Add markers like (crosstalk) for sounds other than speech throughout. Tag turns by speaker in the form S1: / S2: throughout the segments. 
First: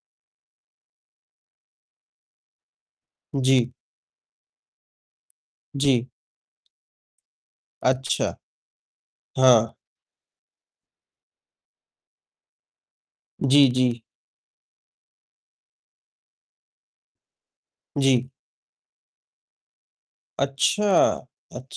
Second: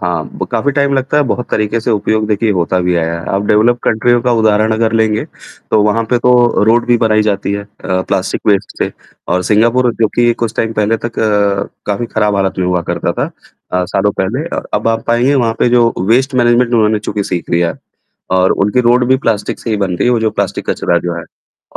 S1: हाँ, ब काफ़ी टाइम लगता है। बहुत तरीके से उपयोग देखिए होता भी आया है। अब
S2: जी।
S1: डेवलप्ड कंट्रीयों का उदाहरण अगर लेंगे, तो वहाँ
S2: जी।
S1: पे तो रोड भी बनाई जाती है अ,
S2: अच्छा।
S1: प्लास्टिक वेस्ट से और
S2: हाँ।
S1: सिंगापुर जो कि कुछ टाइम पहले तक अ, काफ़ी खराब हालत में हुआ करता था,
S2: जी,
S1: अ,
S2: जी।
S1: सालों पहले, अ अब आप पाएँगे वहाँ पे जो वेस्ट मैनेजमेंट उन्होंने क्योंकि सीख लिया है।
S2: जी।
S1: और उनकी रोड भी प्लास्टिक से ही बन रही है। वो जो प्लास्टिक कचरा जो है
S2: अच्छा!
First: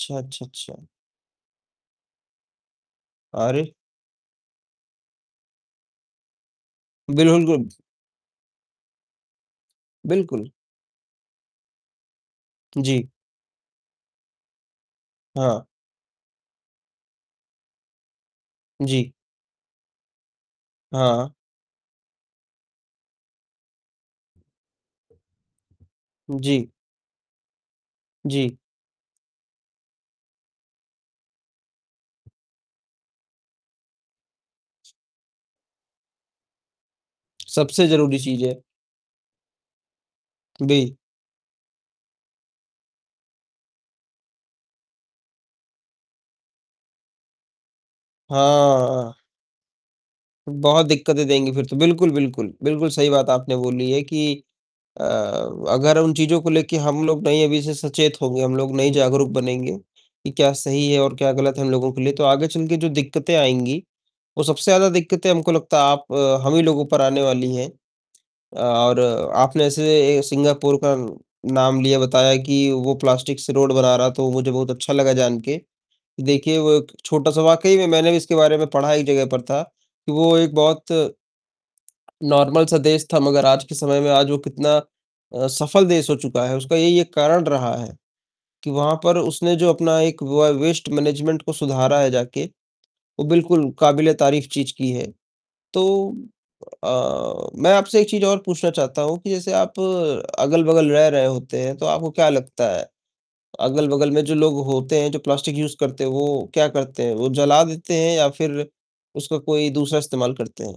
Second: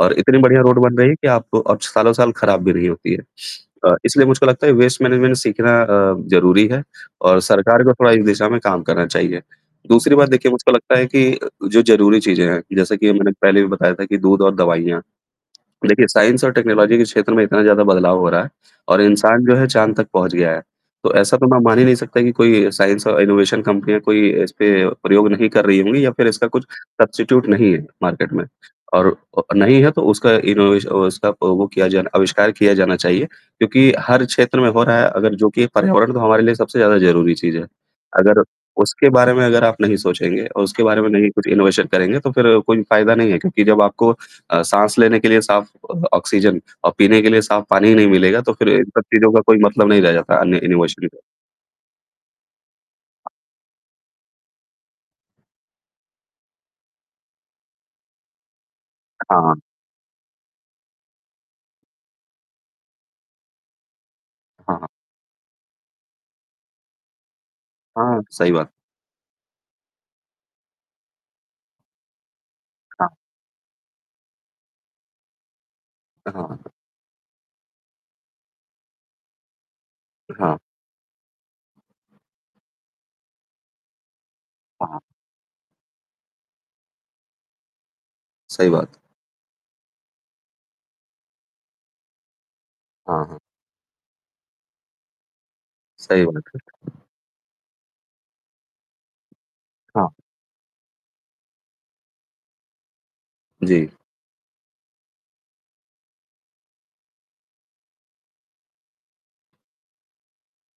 S1: और इतनी
S2: अच्छा
S1: बढ़िया रोड
S2: अच्छा।
S1: बन रही है कि आपको और सालों साल खराब भी नहीं होती है।
S2: अरे।
S1: अ, इसलिए मुझको लगता है वेस्ट मैनेजमेंट सीखना अ, ज़रूरी है और
S2: बिल्कुल गुड
S1: सरकार को थोड़ा इस दिशा में काम करना चाहिए। दूसरी बात
S2: बिल्कुल।
S1: देखिए मुझको लगता है कि जो ज़रूरी चीज़ें हैं, जैसे
S2: जी।
S1: कि मैंने पहले भी बताया था कि दूध और दवाइयाँ,
S2: हाँ।
S1: देखिए साइंस एंड टेक्नोलॉजी के क्षेत्र में इतना ज़्यादा बदलाव हो रहा है और
S2: जी।
S1: इंसान जो है चाँद तक पहुँच गया है।
S2: हाँ,
S1: तो
S2: हाँ।
S1: ऐसा तो मैं मान ही नहीं सकता कि कोई साइंस और इनोवेशन कंपनियाँ कोई इसपे प्रयोग नहीं कर रही होंगी या फिर इसका कुछ
S2: जी।
S1: सब्स्टीट्यूट नहीं है मार्केट में
S2: जी।
S1: और अ, नहीं है तो उसका इनोवेशन उसका वो किया आविष्कार किया जाना चाहिए। क्योंकि हर क्षेत्र में हो रहा है अगर जो कि पर्यावरण तो हमारे लिए सबसे ज़्यादा ज़रूरी
S2: (smacks lips)
S1: चीज़ है।
S2: सबसे ज़रूरी
S1: अगर
S2: चीज़ है।
S1: उसके बारे में अगर आप नहीं सोचेंगे और उसके
S2: बी
S1: बारे में नहीं कुछ इनोवेशन करेंगे तो फिर कोई फायदा नहीं है क्योंकि जब आपको अ, साँस लेने के लिए साफ ऑक्सीजन और पीने के लिए साफ पानी ही नहीं मिलेगा, तो फिर इन सब
S2: हाँ।
S1: चीज़ का कोई मतलब नहीं रह जाता है अन्य
S2: बहुत
S1: इनोवेशन में।
S2: दिक्कतें देंगी, फिर तो। बिल्कुल, बिल्कुल, बिल्कुल सही बात आपने बोली है कि अ, अगर उन चीज़ों को लेके हम लोग नहीं अभी से सचेत होंगे, हम लोग नहीं जागरूक
S1: हाँ, हाँ।
S2: बनेंगे कि क्या सही है और क्या गलत है, हम लोगों के लिए, तो आगे चलके जो दिक्कतें आएँगी, वो सबसे
S1: हाँ, हाँ।
S2: ज़्यादा दिक्कतें हमको लगता है आप हम ही लोगों पर आने वाली है।
S1: हाँ, सही बात।
S2: और आपने ऐसे सिंगापुर का नाम लिया बताया कि वो
S1: हाँ।
S2: प्लास्टिक से रोड बना रहा है तो मुझे बहुत अच्छा लगा जानके।
S1: अ, हाँ,
S2: देखिए
S1: हाँ।
S2: वो एक छोटा-सा वाक़ई में मैंने भी इसके बारे में पढ़ा एक जगह पर था कि वो एक
S1: हाँ।
S2: बहुत, नॉर्मल -सा देश था मगर आज के समय में आज वो कितना
S1: हाँ।
S2: अ, सफल देश हो चुका है। उसका यही एक कारण रहा है
S1: सही
S2: कि वहाँ
S1: बात।
S2: पर उसने जो अपना एक व वेस्ट मैनेजमेंट को सुधारा है, जाके,
S1: हाँ,
S2: वो
S1: हाँ।
S2: बिल्कुल काबिले तारीफ़ चीज़ की है। तो
S1: सही बात है।
S2: अ, मैं आपसे एक चीज़ और पूछना चाहता हूँ कि जैसे आप
S1: हाँ।
S2: अगल-बगल रह रहे होते हैं, तो आपको क्या लगता है
S1: जी।
S2: अगल-बगल में जो लोग होते हैं जो प्लास्टिक यूज़ करते हैं वो क्या करते हैं? वो जला देते हैं या फिर उसका कोई दूसरा इस्तेमाल करते हैं।